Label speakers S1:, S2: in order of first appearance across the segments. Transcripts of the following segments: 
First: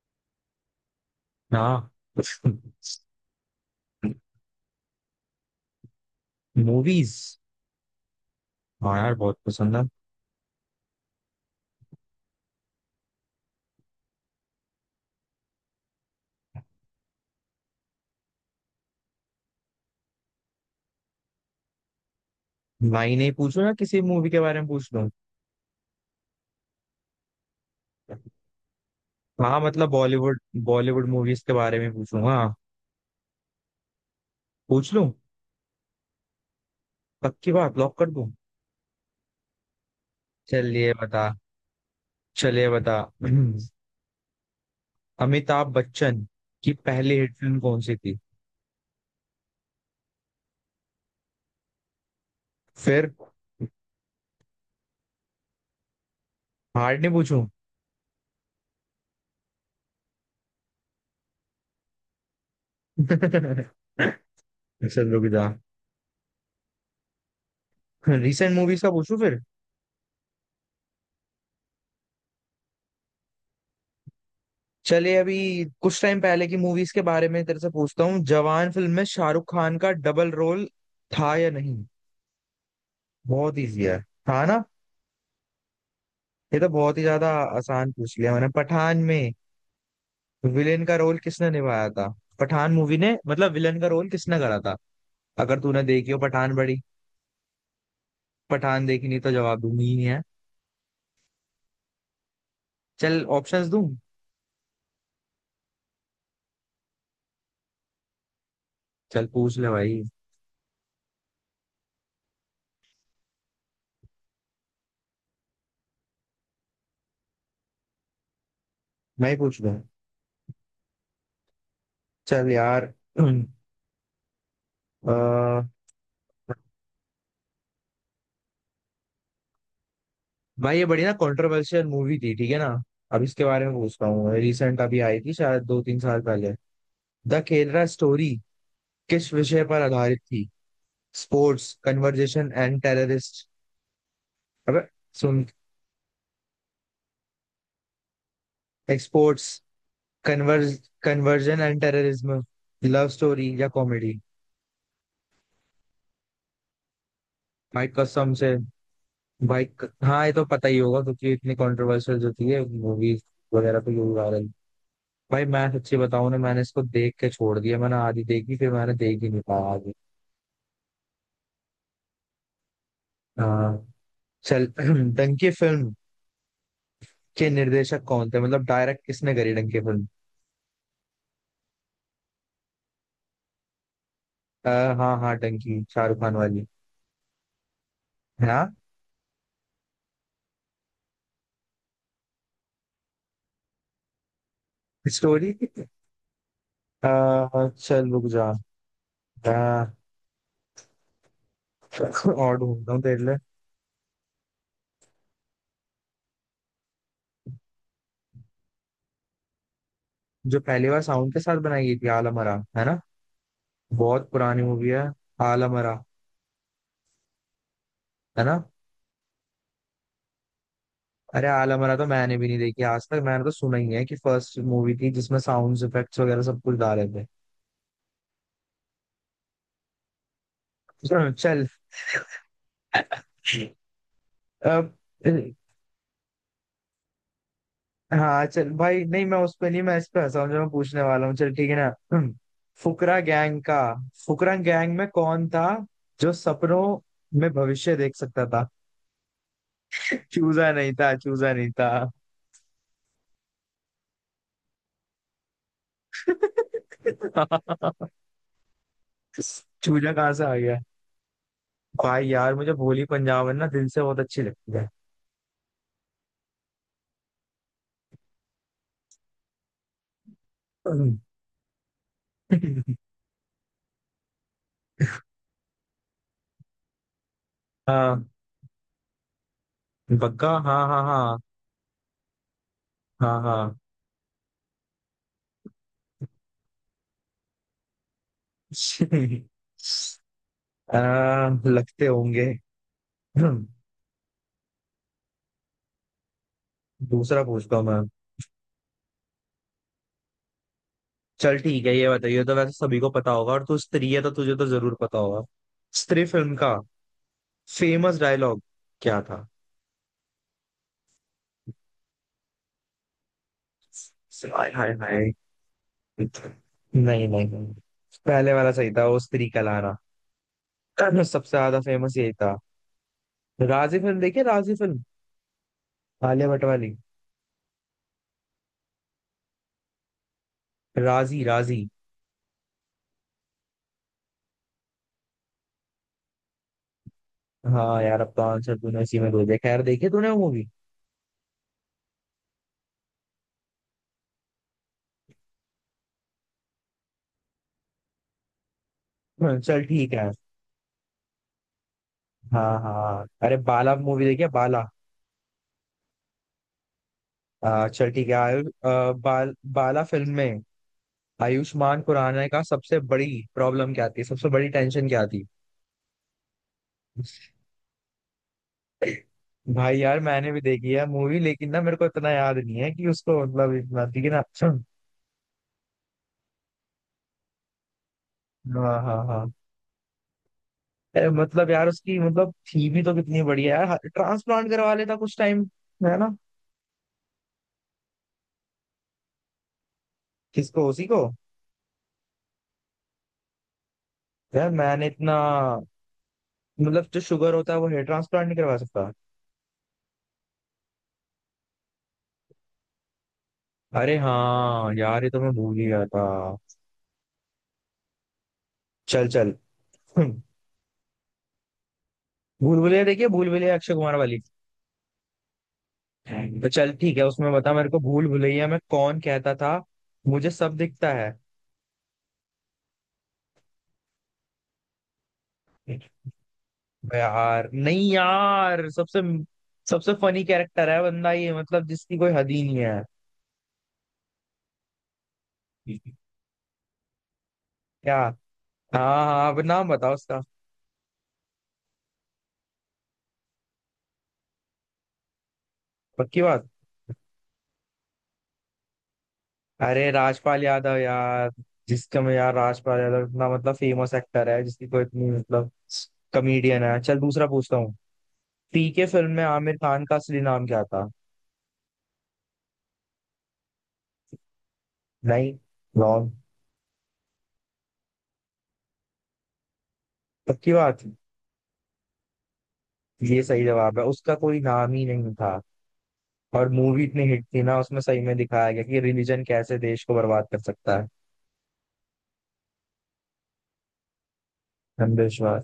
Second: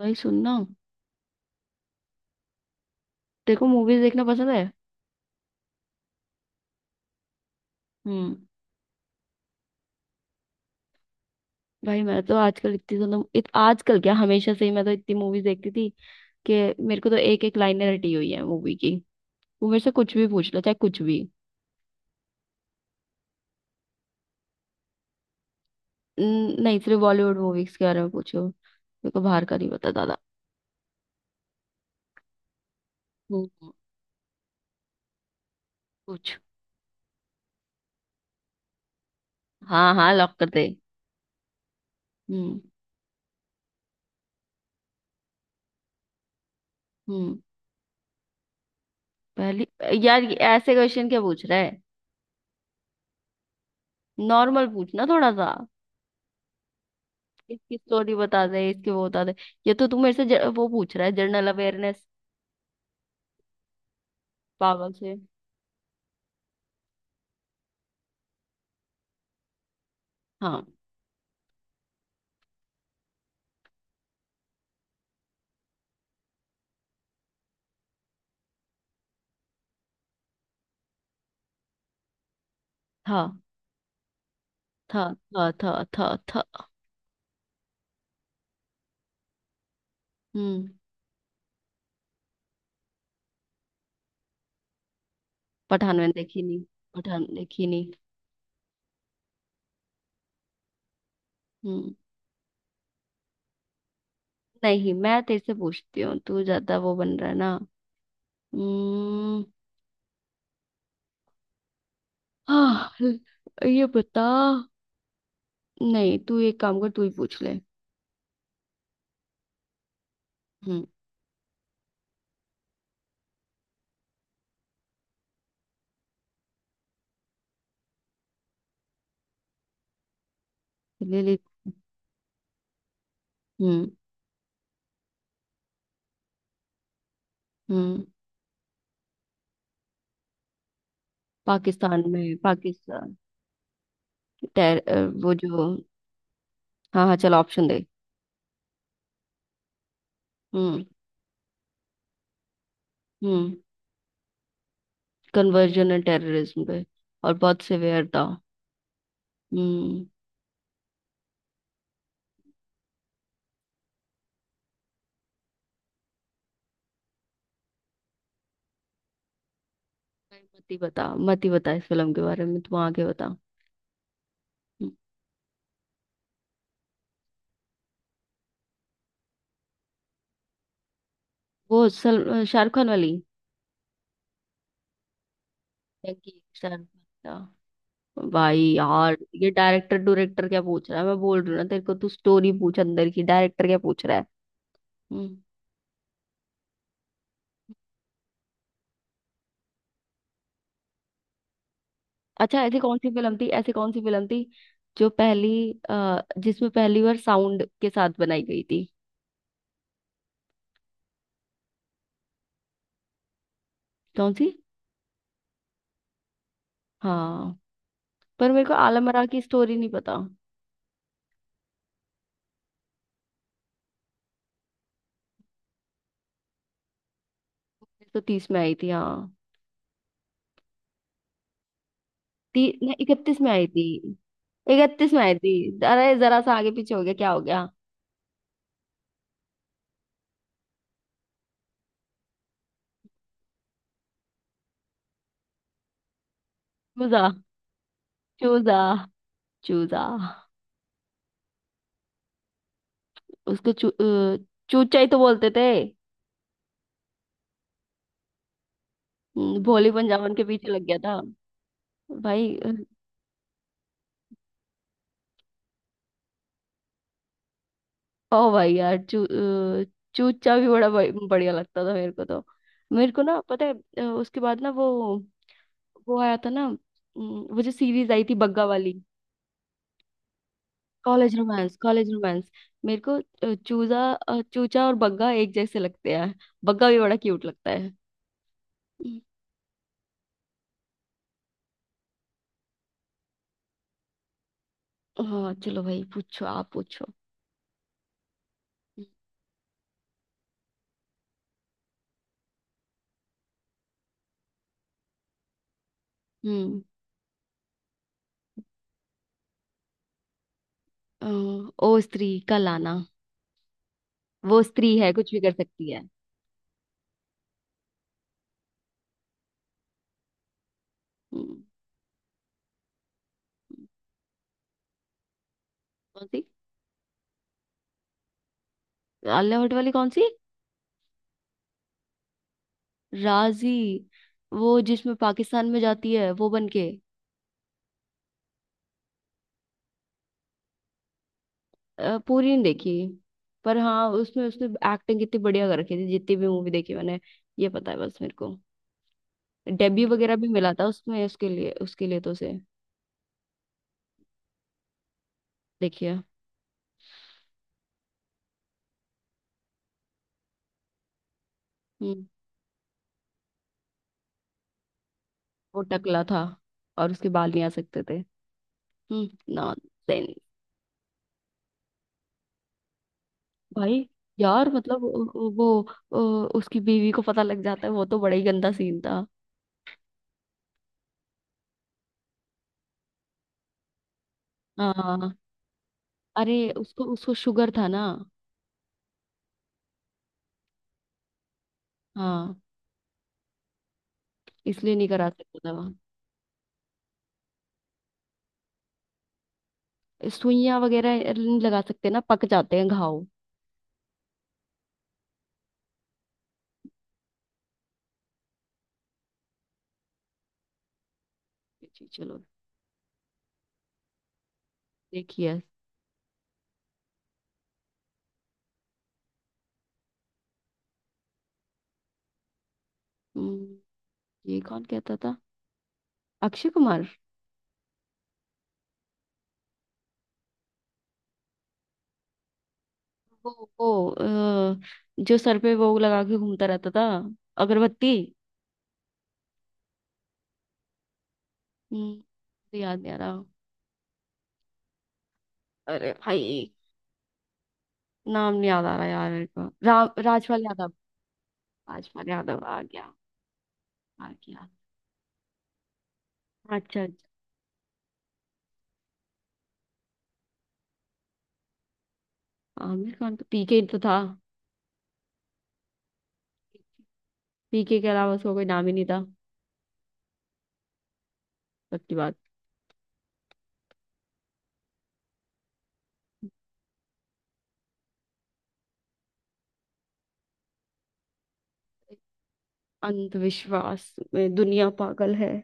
S1: भाई सुनना।
S2: हाँ।
S1: तेरे को मूवीज देखना पसंद है?
S2: मूवीज?
S1: हम्म।
S2: हाँ यार, बहुत पसंद है।
S1: भाई मैं तो आजकल इतनी ज्यादा आजकल क्या हमेशा से ही मैं तो इतनी मूवीज देखती थी कि मेरे को तो एक एक लाइनें रटी हुई है मूवी की। वो मेरे से कुछ भी पूछ लो, चाहे कुछ भी।
S2: नहीं नहीं, पूछो या किसी मूवी के बारे में पूछ लूं?
S1: नहीं, सिर्फ बॉलीवुड मूवीज के बारे में पूछो, मेरे को बाहर का
S2: हाँ,
S1: नहीं
S2: मतलब
S1: पता दादा।
S2: बॉलीवुड बॉलीवुड मूवीज के बारे में पूछूं? हाँ,
S1: हम्म।
S2: पूछ लूं?
S1: पूछ।
S2: पक्की बात, लॉक कर दूं।
S1: हाँ हाँ, लॉक कर दे।
S2: चलिए बता।
S1: हम्म।
S2: चलिए बता। अमिताभ बच्चन की पहली हिट
S1: हम्म।
S2: फिल्म कौन सी थी?
S1: पहली। यार ये ऐसे क्वेश्चन क्या पूछ रहा है?
S2: फिर
S1: नॉर्मल पूछना थोड़ा सा।
S2: हार्ड नहीं पूछूं?
S1: इसकी स्टोरी बता दे, इसके वो बता दे। ये तो तू मेरे से वो पूछ रहा है जनरल अवेयरनेस।
S2: चलो,
S1: पागल से।
S2: रुक जा। रिसेंट मूवीज का पूछूं फिर।
S1: हाँ।
S2: चलिए, अभी कुछ टाइम पहले की मूवीज के बारे में तेरे से पूछता हूँ। जवान फिल्म में शाहरुख खान का डबल रोल था या नहीं?
S1: था
S2: बहुत इजी है। था ना?
S1: था। था
S2: ये
S1: था।
S2: तो बहुत ही ज्यादा आसान पूछ लिया मैंने। पठान में
S1: हम्म।
S2: विलेन का रोल किसने निभाया था? पठान मूवी ने, मतलब विलेन का रोल किसने करा था, अगर तूने
S1: पठान
S2: देखी
S1: मैंने
S2: हो
S1: देखी
S2: पठान?
S1: नहीं।
S2: बड़ी।
S1: पठान देखी नहीं।
S2: पठान देखी नहीं तो जवाब दूंगी ही नहीं है।
S1: हम्म।
S2: चल, ऑप्शंस दूं?
S1: नहीं, मैं तेरे से पूछती हूँ, तू ज्यादा वो बन रहा है ना।
S2: चल
S1: हम्म।
S2: पूछ ले भाई।
S1: हाँ। ये बता। नहीं, तू एक काम कर, तू ही पूछ ले।
S2: मैं ही पूछ लूं?
S1: हम्म।
S2: चल यार। अ, भाई ये बड़ी ना
S1: ले ले।
S2: कंट्रोवर्शियल मूवी थी, ठीक है ना? अब इसके बारे में
S1: हम्म।
S2: पूछता हूँ, रिसेंट अभी आई थी, शायद दो तीन साल पहले। The Kerala
S1: hmm.
S2: स्टोरी किस विषय पर आधारित थी? स्पोर्ट्स,
S1: पाकिस्तान में,
S2: कन्वर्जेशन एंड
S1: पाकिस्तान।
S2: टेररिस्ट?
S1: टेर
S2: अबे
S1: अ, वो
S2: सुन।
S1: जो। हाँ हाँ, चल ऑप्शन दे।
S2: Exports, converge
S1: hmm.
S2: Conversion and terrorism, love story
S1: hmm.
S2: या कॉमेडी?
S1: कन्वर्जन एंड टेररिज्म पे। और बहुत
S2: भाई
S1: सिवियर था।
S2: कसम से,
S1: हम्म।
S2: हाँ ये तो पता ही होगा क्योंकि इतनी कंट्रोवर्शियल जो थी मूवीज वगैरह पे यूज आ रही। भाई मैं सच्ची बताऊं ना, मैंने इसको देख के छोड़ दिया, मैंने आधी देखी, फिर मैंने देख ही नहीं पाया।
S1: नहीं, मत ही बता, मत ही बता इस फिल्म के बारे में, तू आगे बता।
S2: हाँ चल।
S1: हम्म,
S2: डंकी फिल्म के निर्देशक कौन थे, मतलब डायरेक्ट किसने करी डंकी फिल्म?
S1: वो सल शाहरुख खान वाली।
S2: हाँ हाँ, डंकी
S1: थैंक।
S2: शाहरुख खान वाली,
S1: शाहरुख खान का।
S2: है ना?
S1: भाई यार ये डायरेक्टर डायरेक्टर क्या पूछ रहा है? मैं बोल रही हूँ ना तेरे को, तू स्टोरी पूछ अंदर की, डायरेक्टर क्या पूछ रहा है। हम्म।
S2: स्टोरी। आ, चल रुक जा। आ, और
S1: अच्छा, ऐसी
S2: ढूंढता
S1: कौन
S2: हूँ
S1: सी
S2: तेरे लिए।
S1: फिल्म थी, ऐसी कौन सी फिल्म थी जो पहली, जिसमें पहली बार साउंड के साथ बनाई गई थी।
S2: जो पहली बार साउंड के साथ बनाई गई थी, आलमरा, है ना? बहुत
S1: कौन सी?
S2: पुरानी मूवी है। आलमरा।
S1: हाँ।
S2: है
S1: पर
S2: ना?
S1: मेरे को आलम आरा की स्टोरी नहीं पता।
S2: अरे आलमरा तो मैंने भी नहीं देखी आज तक, मैंने तो सुना ही है कि फर्स्ट मूवी थी जिसमें साउंड इफेक्ट्स वगैरह सब कुछ डाले थे।
S1: 1930 में आई थी, हाँ।
S2: चल,
S1: नहीं, इकतीस में आई थी।
S2: अब
S1: इकतीस में आई थी। अरे जरा सा आगे पीछे हो गया, क्या हो गया।
S2: हाँ चल भाई, नहीं मैं उस पे नहीं, मैं इस पे हंसा हूँ जो मैं पूछने वाला हूँ। चल ठीक है ना। हम्म, फुकरा गैंग का, फुकरा गैंग में कौन था जो सपनों
S1: चूजा।
S2: में भविष्य देख सकता था?
S1: चूजा। चूजा।
S2: चूजा नहीं था, चूजा नहीं था।
S1: उसको चूचा ही तो बोलते थे। भोली
S2: चूजा कहाँ
S1: पंजाबन
S2: से
S1: के
S2: आ
S1: पीछे
S2: गया?
S1: लग गया था।
S2: भाई यार,
S1: भाई
S2: मुझे
S1: अ,
S2: भोली पंजाबन ना दिल से बहुत अच्छी लगती है।
S1: ओ भाई यार चूचा भी बड़ा बढ़िया लगता था मेरे को तो। मेरे को ना पता है, उसके बाद ना वो आया था ना, वो जो सीरीज
S2: हाँ,
S1: आई थी बग्गा वाली।
S2: बग्गा, हाँ हाँ
S1: कॉलेज
S2: हाँ।
S1: Romance, college romance. मेरे को
S2: हाँ हाँ।
S1: चूजा, चूचा और बग्गा एक जैसे लगते हैं। बग्गा भी बड़ा क्यूट लगता है। हम्म।
S2: लगते होंगे।
S1: हाँ, चलो भाई पूछो, आप पूछो।
S2: दूसरा पूछता हूँ मैं। चल ठीक है, ये बताइए तो, वैसे सभी को पता होगा, और तू स्त्री है तो तुझे तो जरूर पता होगा। स्त्री फिल्म का
S1: हम्म।
S2: फेमस डायलॉग क्या था?
S1: अ, ओ स्त्री का लाना, वो
S2: हाय हाय
S1: स्त्री है
S2: हाय।
S1: कुछ भी कर सकती है।
S2: नहीं। नहीं नहीं, पहले वाला सही था, वो स्त्री का लाना। सबसे
S1: हम्म।
S2: ज्यादा फेमस यही था। राजी फिल्म देखिए, राजी फिल्म।
S1: कौन सी?
S2: आलिया भट्ट वाली।
S1: आलिया भट्ट वाली कौन सी?
S2: राजी, राजी।
S1: राजी। वो जिसमें पाकिस्तान में जाती है वो बन के।
S2: हाँ यार, अब तो आंसर तूने इसी में दे दिया, खैर देखी तूने वो मूवी?
S1: पूरी नहीं देखी, पर हाँ उसमें उसने एक्टिंग कितनी बढ़िया कर रखी थी, जितनी भी मूवी देखी मैंने, ये पता है बस मेरे को।
S2: चल
S1: डेब्यू
S2: ठीक है।
S1: वगैरह भी मिला था उसमें उसके लिए, उसके लिए तो उसे।
S2: हाँ हाँ, अरे बाला मूवी देखी है, बाला?
S1: देखिए।
S2: चल ठीक है। आ, आ, बाल, बाला फिल्म में आयुष्मान
S1: हम्म।
S2: खुराना का सबसे बड़ी प्रॉब्लम क्या थी, सबसे बड़ी टेंशन क्या थी?
S1: वो टकला था और उसके बाल नहीं आ सकते थे। हम्म,
S2: भाई यार
S1: नॉनसेंस।
S2: मैंने भी देखी है मूवी, लेकिन ना मेरे को इतना याद नहीं है कि उसको मतलब इतना,
S1: भाई
S2: ठीक है ना?
S1: यार मतलब वो, उसकी बीवी को पता लग जाता है, वो तो बड़ा ही गंदा
S2: हाँ
S1: सीन था।
S2: हाँ हाँ। अरे मतलब यार, उसकी मतलब थी भी तो कितनी बढ़िया यार, ट्रांसप्लांट करवा लेता
S1: हाँ।
S2: कुछ टाइम, है ना?
S1: अरे उसको, उसको शुगर था ना।
S2: किसको, उसी को?
S1: हाँ।
S2: यार
S1: इसलिए
S2: मैंने
S1: नहीं करा
S2: इतना,
S1: सकता।
S2: मतलब जो शुगर होता है वो हेयर ट्रांसप्लांट नहीं करवा सकता?
S1: था, सुइयां वगैरह नहीं लगा सकते ना, पक जाते हैं घाव।
S2: अरे हाँ यार, ये तो मैं भूल ही गया था। चल चल
S1: जी, चलो।
S2: भूल भुलैया देखिए, भूल भुलैया अक्षय कुमार वाली।
S1: देखिए।
S2: हम्म। तो चल ठीक है, उसमें बता मेरे को, भूल भुलैया में कौन कहता था मुझे सब दिखता है?
S1: हम्म, ये कौन कहता था? अक्षय कुमार।
S2: यार नहीं यार, सबसे सबसे फनी कैरेक्टर है बंदा ये, मतलब जिसकी कोई हद ही नहीं है।
S1: वो जो सर पे वो लगा के घूमता रहता था, अगरबत्ती।
S2: क्या? हाँ हाँ, अब नाम बताओ उसका।
S1: हम्म, तो याद नहीं आ रहा। अरे
S2: पक्की बात।
S1: भाई। नाम नहीं याद आ रहा यार मेरे को,
S2: अरे राजपाल
S1: राजपाल यादव।
S2: यादव यार, जिसका
S1: राजपाल
S2: मैं यार,
S1: यादव आ
S2: राजपाल
S1: गया,
S2: यादव इतना मतलब फेमस
S1: आ
S2: एक्टर है,
S1: गया।
S2: जिसकी कोई इतनी मतलब,
S1: अच्छा
S2: कॉमेडियन है।
S1: अच्छा।
S2: चल दूसरा पूछता हूँ। पीके फिल्म में आमिर खान का असली नाम क्या था?
S1: आमिर खान तो पीके तो था।
S2: नहीं, रॉन्ग।
S1: पीके के अलावा उसका कोई नाम ही नहीं था।
S2: पक्की बात।
S1: सच्ची बात।
S2: ये सही जवाब है, उसका कोई नाम ही नहीं था। और मूवी इतनी हिट थी ना, उसमें सही में दिखाया गया कि रिलीजन कैसे देश को बर्बाद कर सकता है।
S1: अंधविश्वास में दुनिया पागल है।
S2: अंधविश्वास।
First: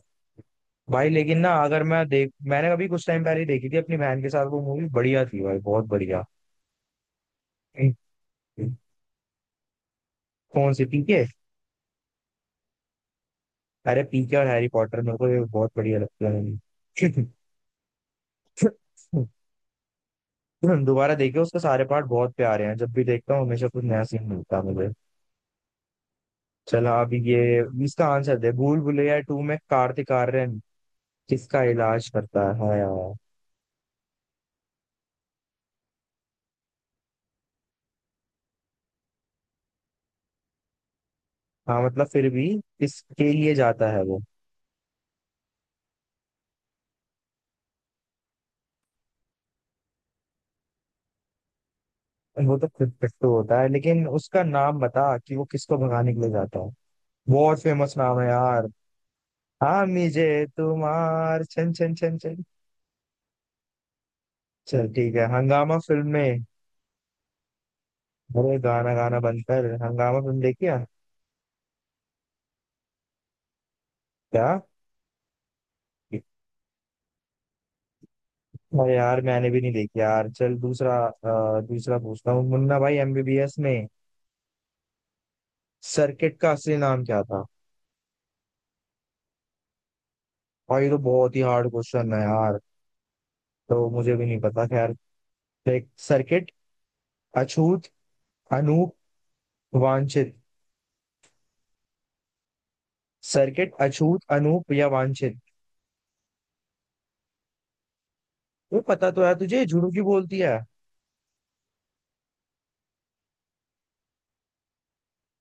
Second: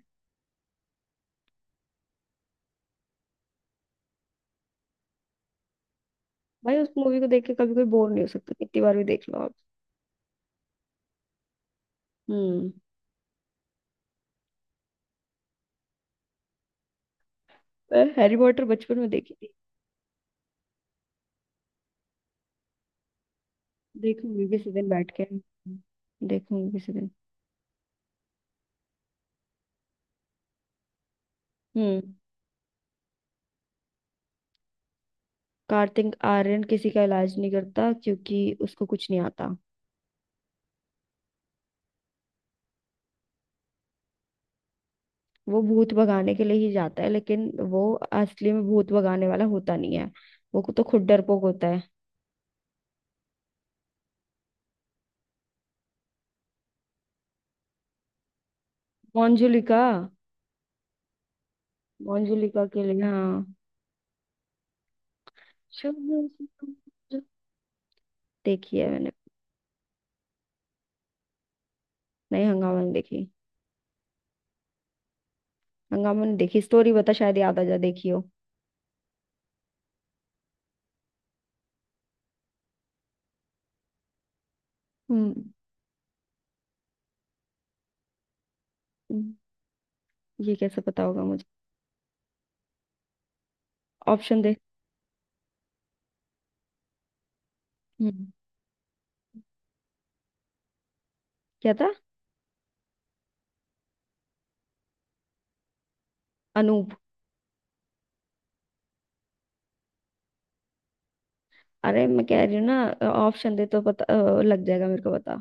S2: भाई लेकिन ना, अगर मैं देख, मैंने अभी कुछ टाइम पहले ही देखी थी अपनी बहन के साथ वो मूवी, बढ़िया थी भाई, बहुत बढ़िया।
S1: भाई उस मूवी को देख के कभी कोई बोर नहीं हो सकता, कितनी बार भी देख लो आप।
S2: कौन सी, पीके?
S1: हम्म।
S2: अरे पीके और हैरी पॉटर, मेरे को ये बहुत बढ़िया लगता है।
S1: मैं हैरी पॉटर बचपन में देखी।
S2: दोबारा देखे उसके सारे पार्ट, बहुत प्यारे हैं, जब भी देखता हूँ हमेशा कुछ नया सीन
S1: देखूंगी
S2: मिलता है
S1: किसी
S2: मुझे।
S1: दिन बैठ के। देखूंगी
S2: चलो
S1: किसी दिन।
S2: अब ये, इसका आंसर दे, भूल भुलैया टू में कार्तिक आर्यन किसका
S1: हम्म।
S2: इलाज करता है?
S1: कार्तिक आर्यन किसी का इलाज नहीं करता क्योंकि उसको कुछ नहीं आता।
S2: हाँ मतलब फिर भी, किसके लिए जाता है वो?
S1: वो भूत भगाने के लिए ही जाता है, लेकिन वो असली में भूत भगाने वाला होता नहीं है, वो तो खुद डरपोक होता है।
S2: वो तो फिर पिट्टू होता है, लेकिन उसका नाम बता कि वो किसको भगाने के लिए जाता है? बहुत फेमस नाम है यार।
S1: मंजुलिका।
S2: हाँ, मुझे तुम्हार छन छन छन छन।
S1: मंजुलिका के लिए, हाँ।
S2: चल ठीक है, हंगामा
S1: शुभ।
S2: फिल्म में। अरे
S1: देखी है
S2: गाना
S1: मैंने।
S2: गाना बंद कर, हंगामा फिल्म देखी है?
S1: नहीं, हंगामा नहीं देखी।
S2: क्या?
S1: हंगामा नहीं देखी, स्टोरी बता, शायद याद आ जा, देखी हो।
S2: अरे यार मैंने भी नहीं देखी यार, चल दूसरा पूछता हूँ। मुन्ना भाई एमबीबीएस में
S1: हम्म।
S2: सर्किट का असली नाम क्या था?
S1: हम्म, ये कैसे
S2: और ये तो
S1: पता होगा
S2: बहुत ही
S1: मुझे?
S2: हार्ड क्वेश्चन है यार, तो मुझे भी नहीं
S1: ऑप्शन दे।
S2: पता, खैर। देख, सर्किट, अछूत,
S1: हम्म।
S2: अनूप, वांछित।
S1: क्या था?
S2: सर्किट, अछूत, अनूप या वांछित?
S1: अनूप।
S2: ये पता तो यार तुझे झुड़ू की बोलती है।
S1: अरे मैं कह रही हूँ ना, ऑप्शन दे तो पता लग जाएगा मेरे को, पता।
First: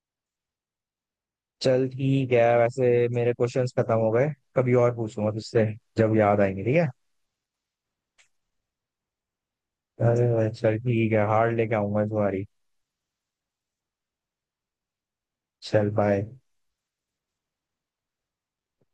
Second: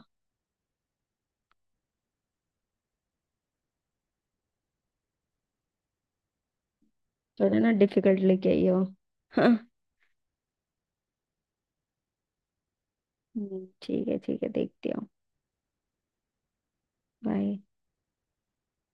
S2: चल ठीक है, वैसे मेरे क्वेश्चंस खत्म हो गए। कभी और पूछूंगा तुझसे, जब याद आएंगे, ठीक है?
S1: थोड़ा ना डिफिकल्ट लेके आई हो। हाँ।
S2: अरे भाई, चल ठीक है, हार्ड लेके आऊंगा इस बारी।
S1: ठीक है ठीक है, देखती हूँ।
S2: चल बाय।
S1: बाय।